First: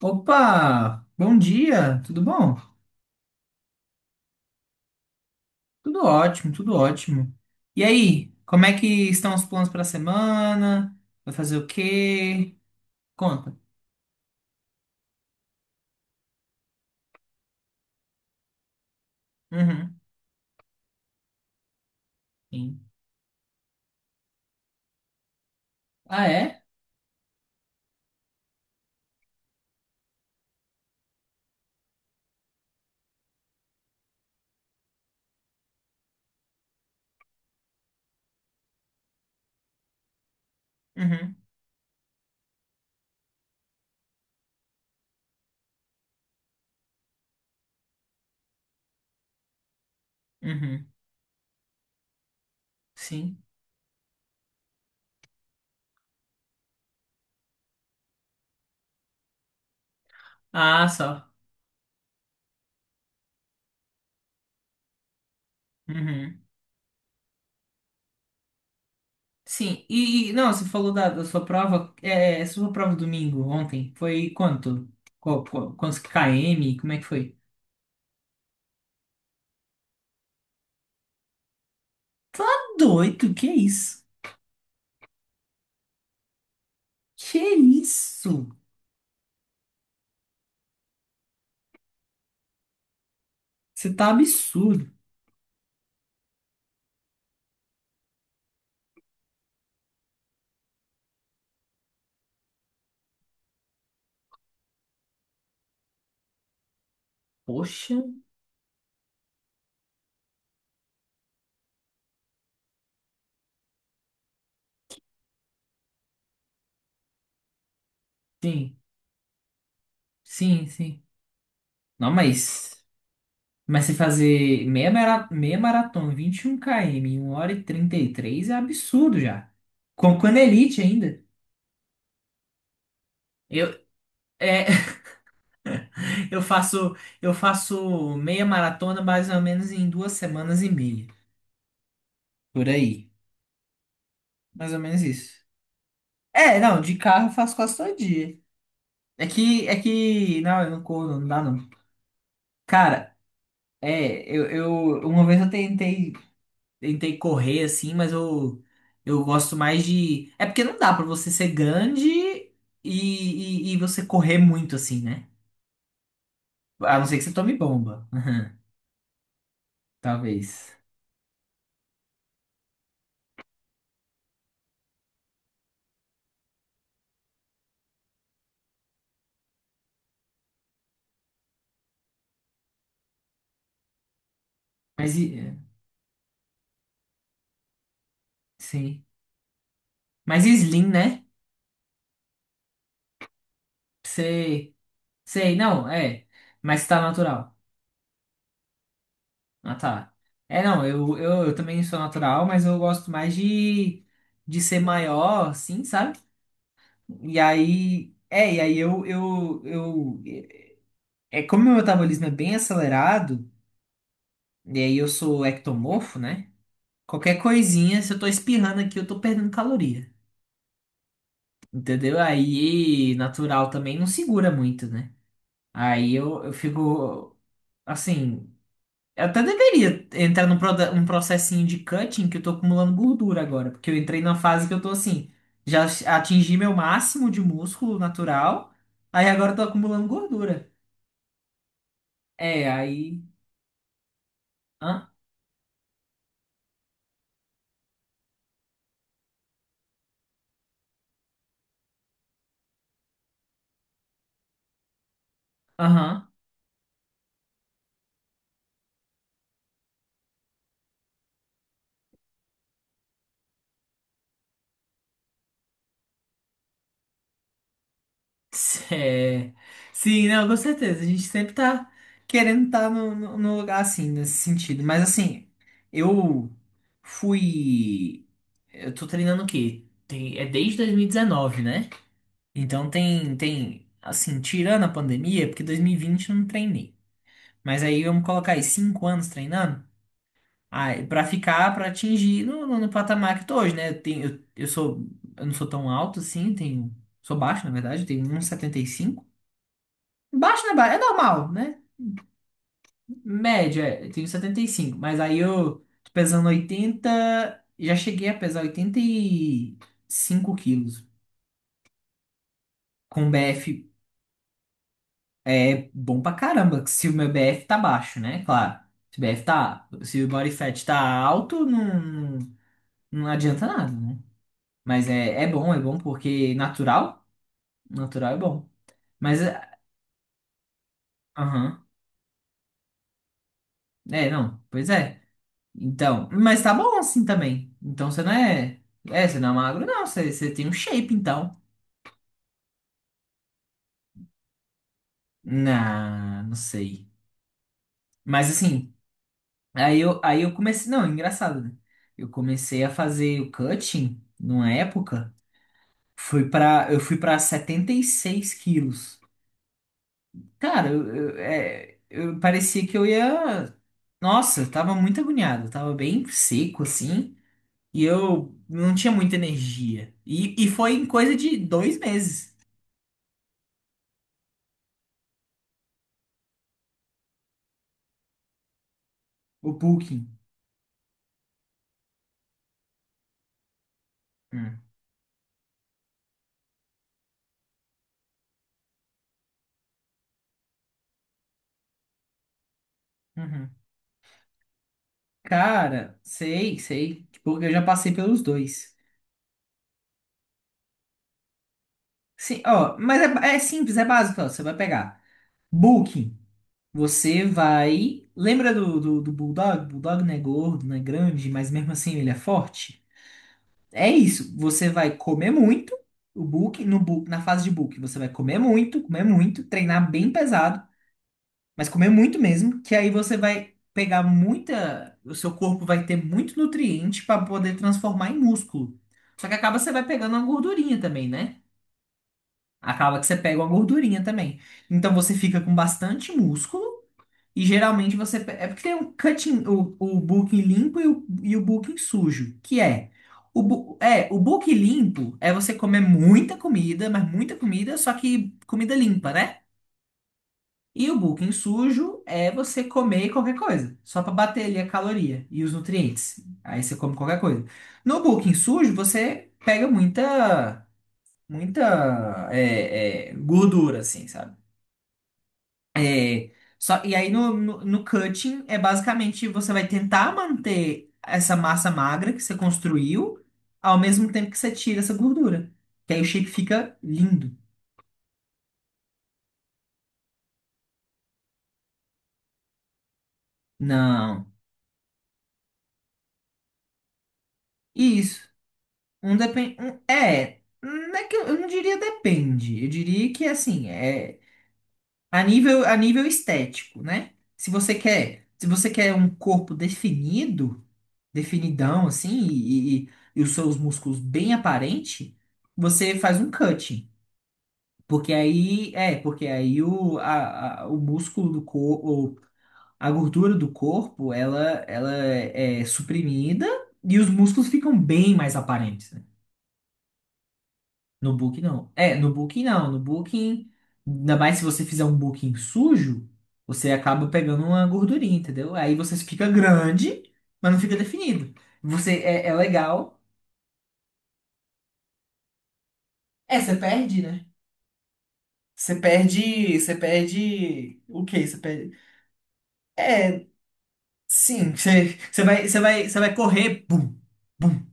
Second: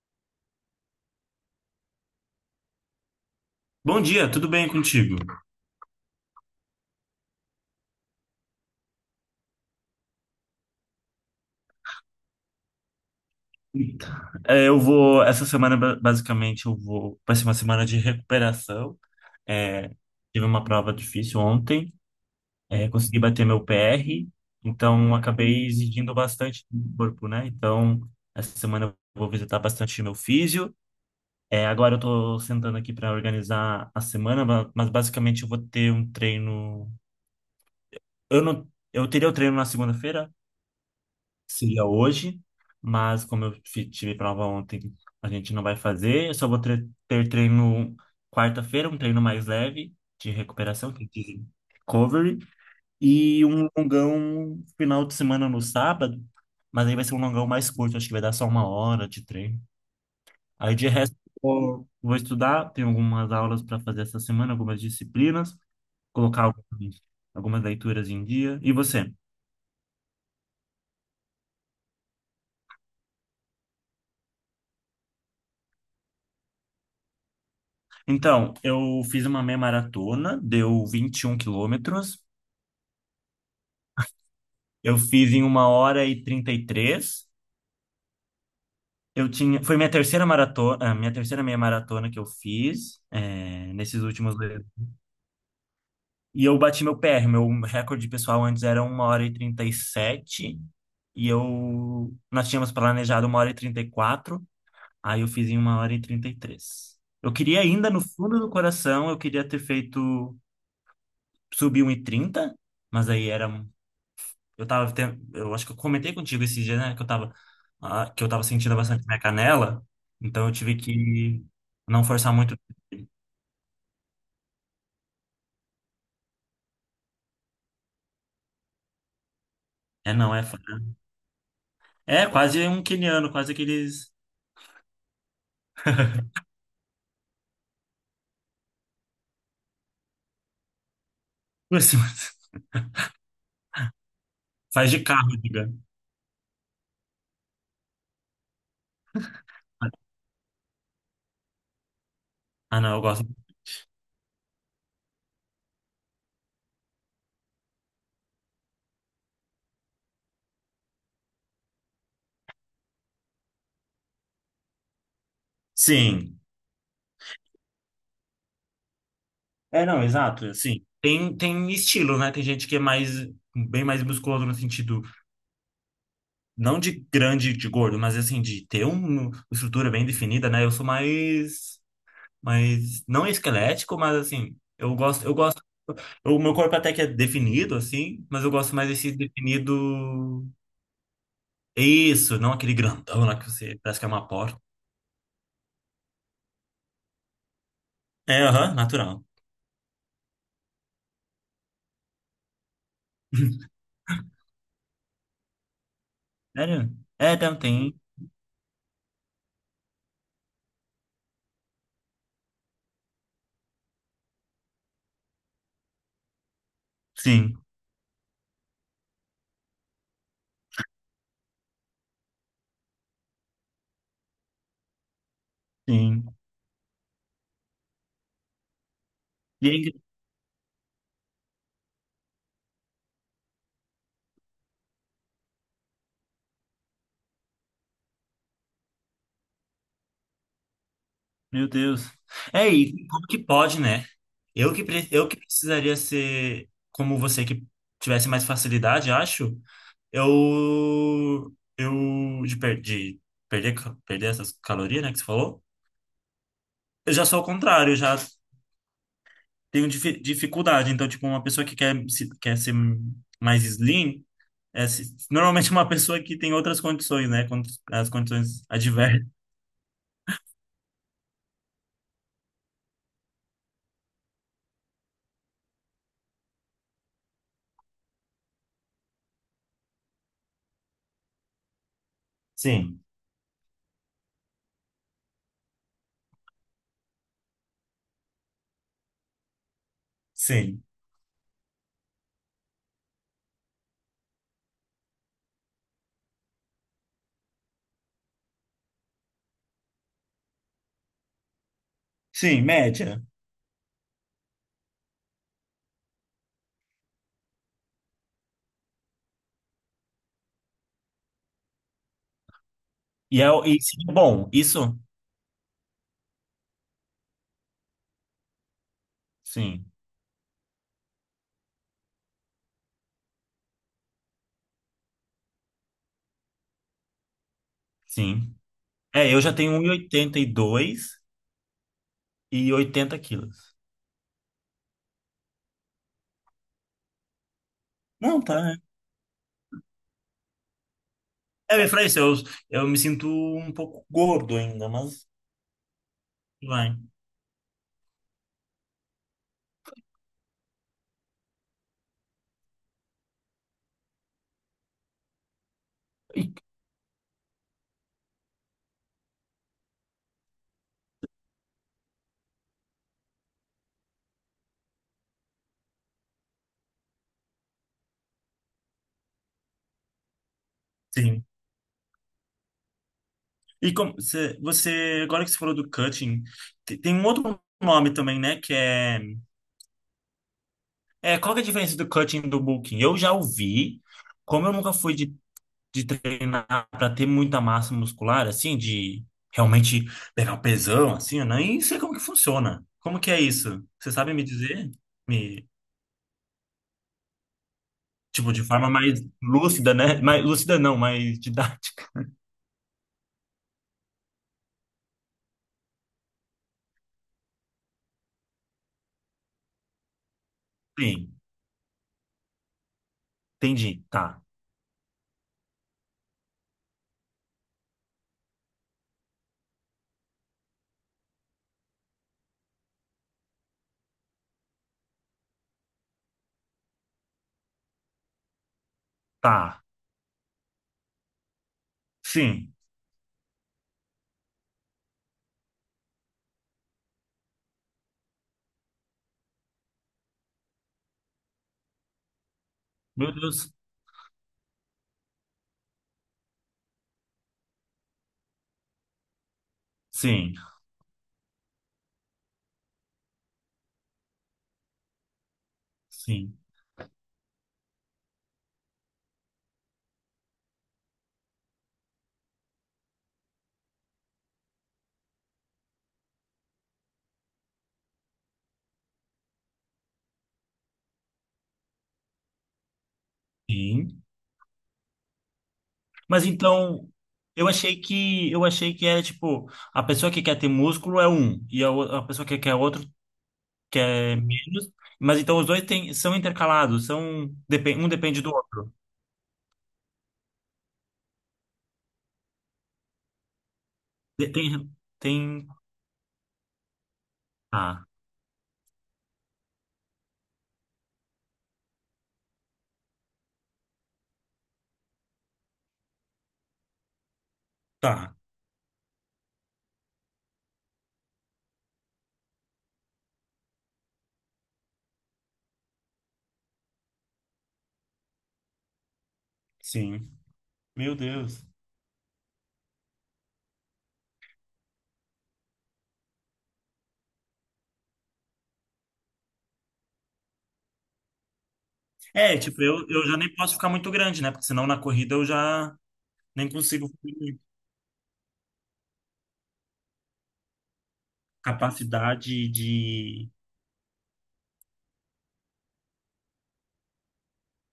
Opa, bom dia, tudo bom? Bom dia, tudo bem contigo? Tudo ótimo, tudo ótimo. E aí, como é que estão os planos para a semana? Vai fazer o quê? Conta. Então, essa semana basicamente vai ser uma semana de recuperação. É, Uhum, tive uma prova difícil ontem, sim. Consegui bater meu PR, então acabei exigindo Ah, é? bastante do corpo, né? Então, essa semana eu vou visitar bastante meu físio. Agora eu tô sentando aqui para organizar a semana, mas basicamente eu vou ter um treino. Eu não, eu teria o treino na segunda-feira, Uhum, seria hoje, mas como tive prova ontem, a gente não vai fazer. Eu só vou ter treino quarta-feira, um treino mais leve de uhum, recuperação, que dizem recovery, sim. e um longão final de semana no sábado, mas aí vai ser um longão mais curto, acho que vai dar só 1 hora de treino. Aí Ah, de resto, só. vou estudar, tenho algumas aulas para fazer essa semana, algumas disciplinas, Uhum. colocar algumas leituras em dia. E você? Sim, não, você falou da sua prova, sua prova domingo, ontem, foi quanto? Quantos km? Como é que foi? Então, eu fiz uma meia maratona, deu 21 quilômetros. Tá doido, que isso? Eu fiz em 1h33. Que isso? Foi minha terceira maratona, a minha terceira meia maratona que eu fiz, Você nesses tá últimos dois. absurdo. E eu bati meu PR, meu recorde pessoal antes era 1h37, nós tínhamos planejado 1h34. Aí eu fiz em 1h33. Eu queria ainda, Poxa. no fundo do coração, eu queria ter feito, subir 1h30, mas aí era... Eu acho que eu comentei contigo esse dia, né, que eu tava sentindo Sim, bastante minha canela, então eu sim, tive sim. que não Não, forçar muito. mas se fazer meia maratona, 21 km, 1h33 é absurdo já. É, Com não, elite ainda. é quase um quiniano, quase Eu, aqueles, é, eu faço, eu faço meia maratona mais ou menos em 2 semanas e meia. Por aí. Mais ou faz menos de isso. carro, diga. É, não, de carro eu faço quase todo dia. Não, eu não corro, não dá não. Ah, não, eu Cara, gosto. é, eu, eu, uma vez eu tentei. Tentei correr assim, mas eu gosto mais de. É porque não dá pra você ser grande e você correr muito assim, né? Sim. A não ser que você tome bomba, né? Não, exato, Talvez. assim. Tem estilo, né? Tem gente que é mais, bem mais musculoso no sentido, não de grande, de gordo, mas assim, de ter uma estrutura bem definida, né? Eu sou mais, não esquelético, mas assim, eu Mas gosto, eu gosto O meu corpo até que é definido, assim, mas eu gosto mais sim. desse definido. Mas e slim, né? Isso, não aquele grandão lá que você parece que é uma porta. Sei, sei, não, é. Mas tá natural. É, aham, natural. Ah, tá. É, não, eu também sou natural, mas eu gosto mais de ser maior, assim, sabe? Sério? É, E tem. aí. É, e aí eu. É como meu metabolismo é bem acelerado. E aí eu sou ectomorfo, né? Qualquer Sim, coisinha, se eu tô espirrando aqui, eu tô perdendo caloria. Entendeu? Aí natural também não segura muito, né? Aí sim. eu fico assim. Eu até E aí, deveria entrar um processinho de cutting que eu tô acumulando gordura agora. Porque eu entrei na fase que eu tô assim. Já atingi meu máximo de músculo natural. Aí agora eu tô acumulando gordura. meu Deus. É, E aí. como que pode, né? Eu que, Hã? pre- eu que precisaria ser como você que tivesse mais facilidade, acho. De perder essas calorias, né, que você falou. Aham. Eu já sou o contrário, eu já tenho dificuldade. Então, tipo, uma pessoa que quer, se- quer ser mais slim, normalmente uma pessoa que tem outras condições, né? Quando as condições adversas. É. Sim, não, com certeza. A gente sempre tá querendo estar no lugar assim, nesse sentido. Mas assim, eu fui. Eu tô treinando o quê? É desde 2019, né? Então Sim, assim, tirando a pandemia, porque 2020 eu não treinei. Mas aí vamos colocar aí 5 anos treinando, sim. aí, pra atingir no patamar que eu tô hoje, né? Eu, tenho, eu sou, Eu não sou tão alto assim, sou baixo, na verdade, eu tenho 1,75 m. Baixo não é baixo, é normal, né? Sim, média. Média, eu tenho 75, mas aí eu tô pesando oitenta. Já cheguei a pesar 85 quilos. Com E é BF o- e seria bom, isso? é bom pra caramba, se o meu BF tá baixo, né? Claro. Se o BF Sim, tá, Se o body fat tá alto, não, não adianta nada, né? Mas é bom porque natural é sim. bom. Eu Mas, já tenho 1,82 aham. e 80 quilos. É, não, pois é. Então, mas tá bom assim também. Então você não Não, tá, né? é. É, você não é magro, não. Você tem um shape, então. Eu falei isso, eu me sinto um pouco gordo ainda, mas Não, não vai. sei. Mas assim, aí eu comecei. Não, engraçado, né? Eu comecei a fazer o cutting numa época. Eu fui pra 76 quilos. Cara, eu parecia que eu ia. Nossa, eu tava muito agoniado. Eu tava bem seco, assim. E eu não tinha muita energia. E foi em coisa Sim. de 2 meses. E como agora que você falou do cutting, tem um outro nome também, né? Que é, O Booking. é qual que é a diferença do cutting e do booking. Eu já ouvi, como eu Hum, nunca fui de treinar para ter muita massa muscular, assim, de realmente pegar um pesão, assim, eu nem sei como que funciona. Como que é uhum. isso? Você sabe me dizer? Me, Cara, sei, sei. Tipo, eu já passei pelos tipo, de forma dois. mais lúcida, né? Mais lúcida não, mais didática. Sim, ó, mas é simples, é básico, ó. Você vai pegar Booking. Você vai. Lembra do Bulldog? Bulldog não é gordo, não é Sim, grande, mas mesmo assim ele é forte. entendi. É Tá, isso. Você vai comer muito. O Booking, no, bu- na fase de Booking, você vai comer muito, treinar bem pesado. Mas comer muito mesmo, que aí você vai pegar muita. O seu corpo vai ter muito nutriente para poder transformar em músculo. Só que acaba tá. você vai pegando uma gordurinha também, né? Sim. Acaba que você pega uma gordurinha também. Então você fica com bastante músculo e geralmente você. É porque tem um cutting, o bulking limpo e e o bulking sujo, que é. Meu Deus. O bulking limpo é você comer muita comida, mas muita comida, só que comida limpa, né? Sim, E o bulking sujo é você comer qualquer coisa, só para bater ali a caloria e os nutrientes. sim. Aí você come qualquer coisa. No bulking sujo, você pega muita, muita gordura, assim, sabe? É, só, e aí no cutting, é basicamente você vai tentar manter essa massa magra que você construiu, ao Sim. mesmo tempo que você tira essa gordura. Que aí o shape Mas fica então, lindo. eu achei que era tipo, a pessoa que quer ter músculo é um, a pessoa que quer outro quer Não. menos, mas então os dois têm são intercalados, um depende Isso. do outro. Um depende. Não é que eu não diria depende. Eu diria que assim, é De- Tem tem a nível estético, né? Se você ah, quer, se você quer um corpo definido, definidão, assim, e os seus músculos bem aparente, você faz um cutting. Porque tá. aí, porque aí o músculo do corpo, a gordura do corpo, ela é suprimida e os músculos ficam bem mais aparentes. Sim. Meu No Booking Deus. não. É, no Booking não. No Booking, ainda mais se você fizer um Booking sujo, você acaba pegando uma gordurinha, entendeu? Aí você fica grande, mas não fica definido. Você é Tipo, eu, legal. eu já nem posso ficar muito grande, né? Porque senão na corrida eu já É, nem você consigo perde, né? fazer Você perde o quê? Você perde. capacidade É, de... sim, você vai correr, bum, bum.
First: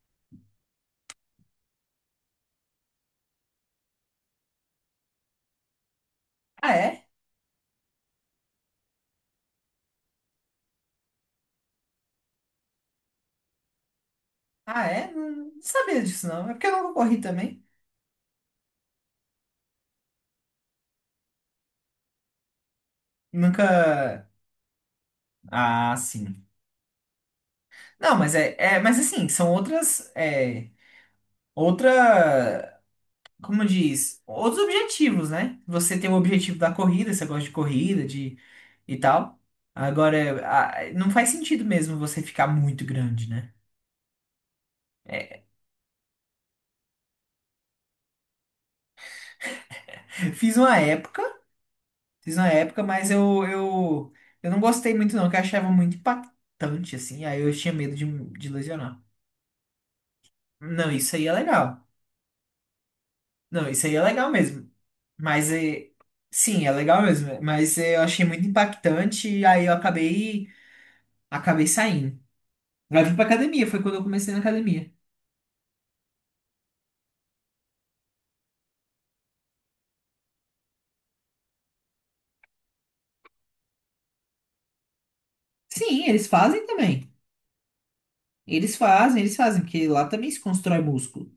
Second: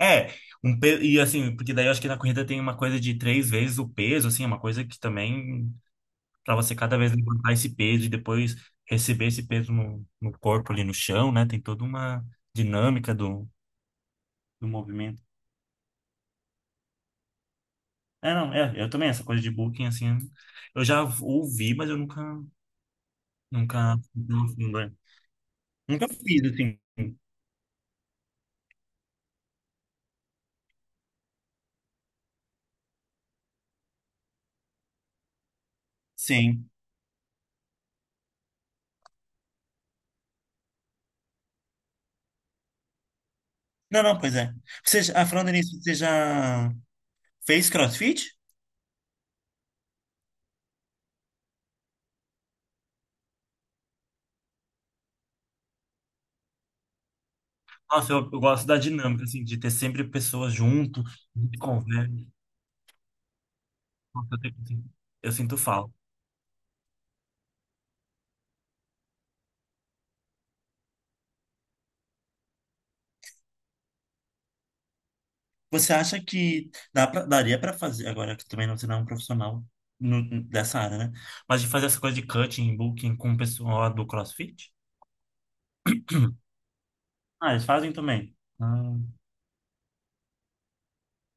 É, e assim, porque daí eu acho que na corrida tem uma coisa de 3 vezes o peso, assim, é uma coisa que também para Ah, você cada é? vez levantar esse peso e depois receber esse peso no corpo ali no chão, né? Tem toda uma dinâmica do Ah, é? movimento. Não, não sabia disso não. É porque eu nunca corri também. Não, eu também, essa coisa de booking, assim, eu já ouvi, mas eu nunca, Nunca. nunca, Ah, nunca fiz, sim. assim, Não, mas mas assim, são outras. Outra, como diz, outros objetivos, né? Você tem o objetivo sim. da corrida, você gosta de corrida, de e tal. Agora, não faz sentido mesmo você ficar muito grande, né? Não, não, pois é. Falando nisso, você já fez CrossFit? Fiz uma época, Fiz uma época, mas eu não gostei muito não, que eu achava muito impactante, assim, aí eu tinha medo de, Nossa, eu de gosto da lesionar. dinâmica, assim, de ter sempre pessoas Não, junto, isso aí é de legal. conversa. Não, isso aí é Nossa, legal mesmo. Eu Mas, sinto falta. sim, é legal mesmo, mas eu achei muito impactante e aí eu acabei saindo. Vai vir pra academia, foi quando eu comecei na academia. Você acha que daria para fazer, agora que também não, você não é um profissional dessa área, né? Mas de fazer essa coisa de cutting, booking com o pessoal do CrossFit? Sim, eles fazem também. Ah, eles fazem também. Ah, Eles fazem, porque lá também se constrói músculo.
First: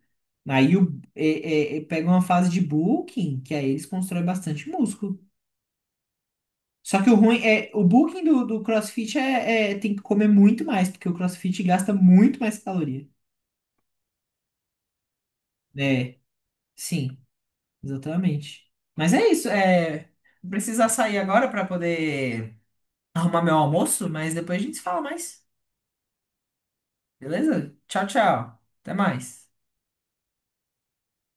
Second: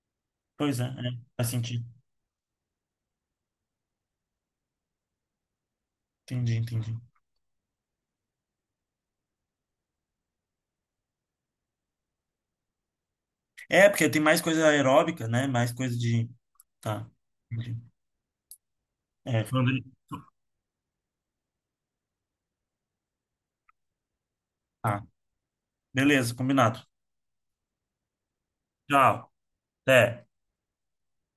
Aí pois é, o, é, faz é- é- é- sentido. pega uma fase de bulking, que aí eles constroem bastante músculo. Entendi, entendi. Só que o ruim é, o bulking do CrossFit tem que comer muito mais, porque o CrossFit gasta muito mais caloria. É, porque tem mais coisa aeróbica, né? Mais coisa É, de. Tá. sim, Entendi. exatamente. Mas é É, isso, falando de. Vou precisar sair agora para poder arrumar meu almoço, mas depois a gente se fala Tá. mais, Beleza, combinado. beleza? Tchau, tchau. Até Tchau. mais. Até.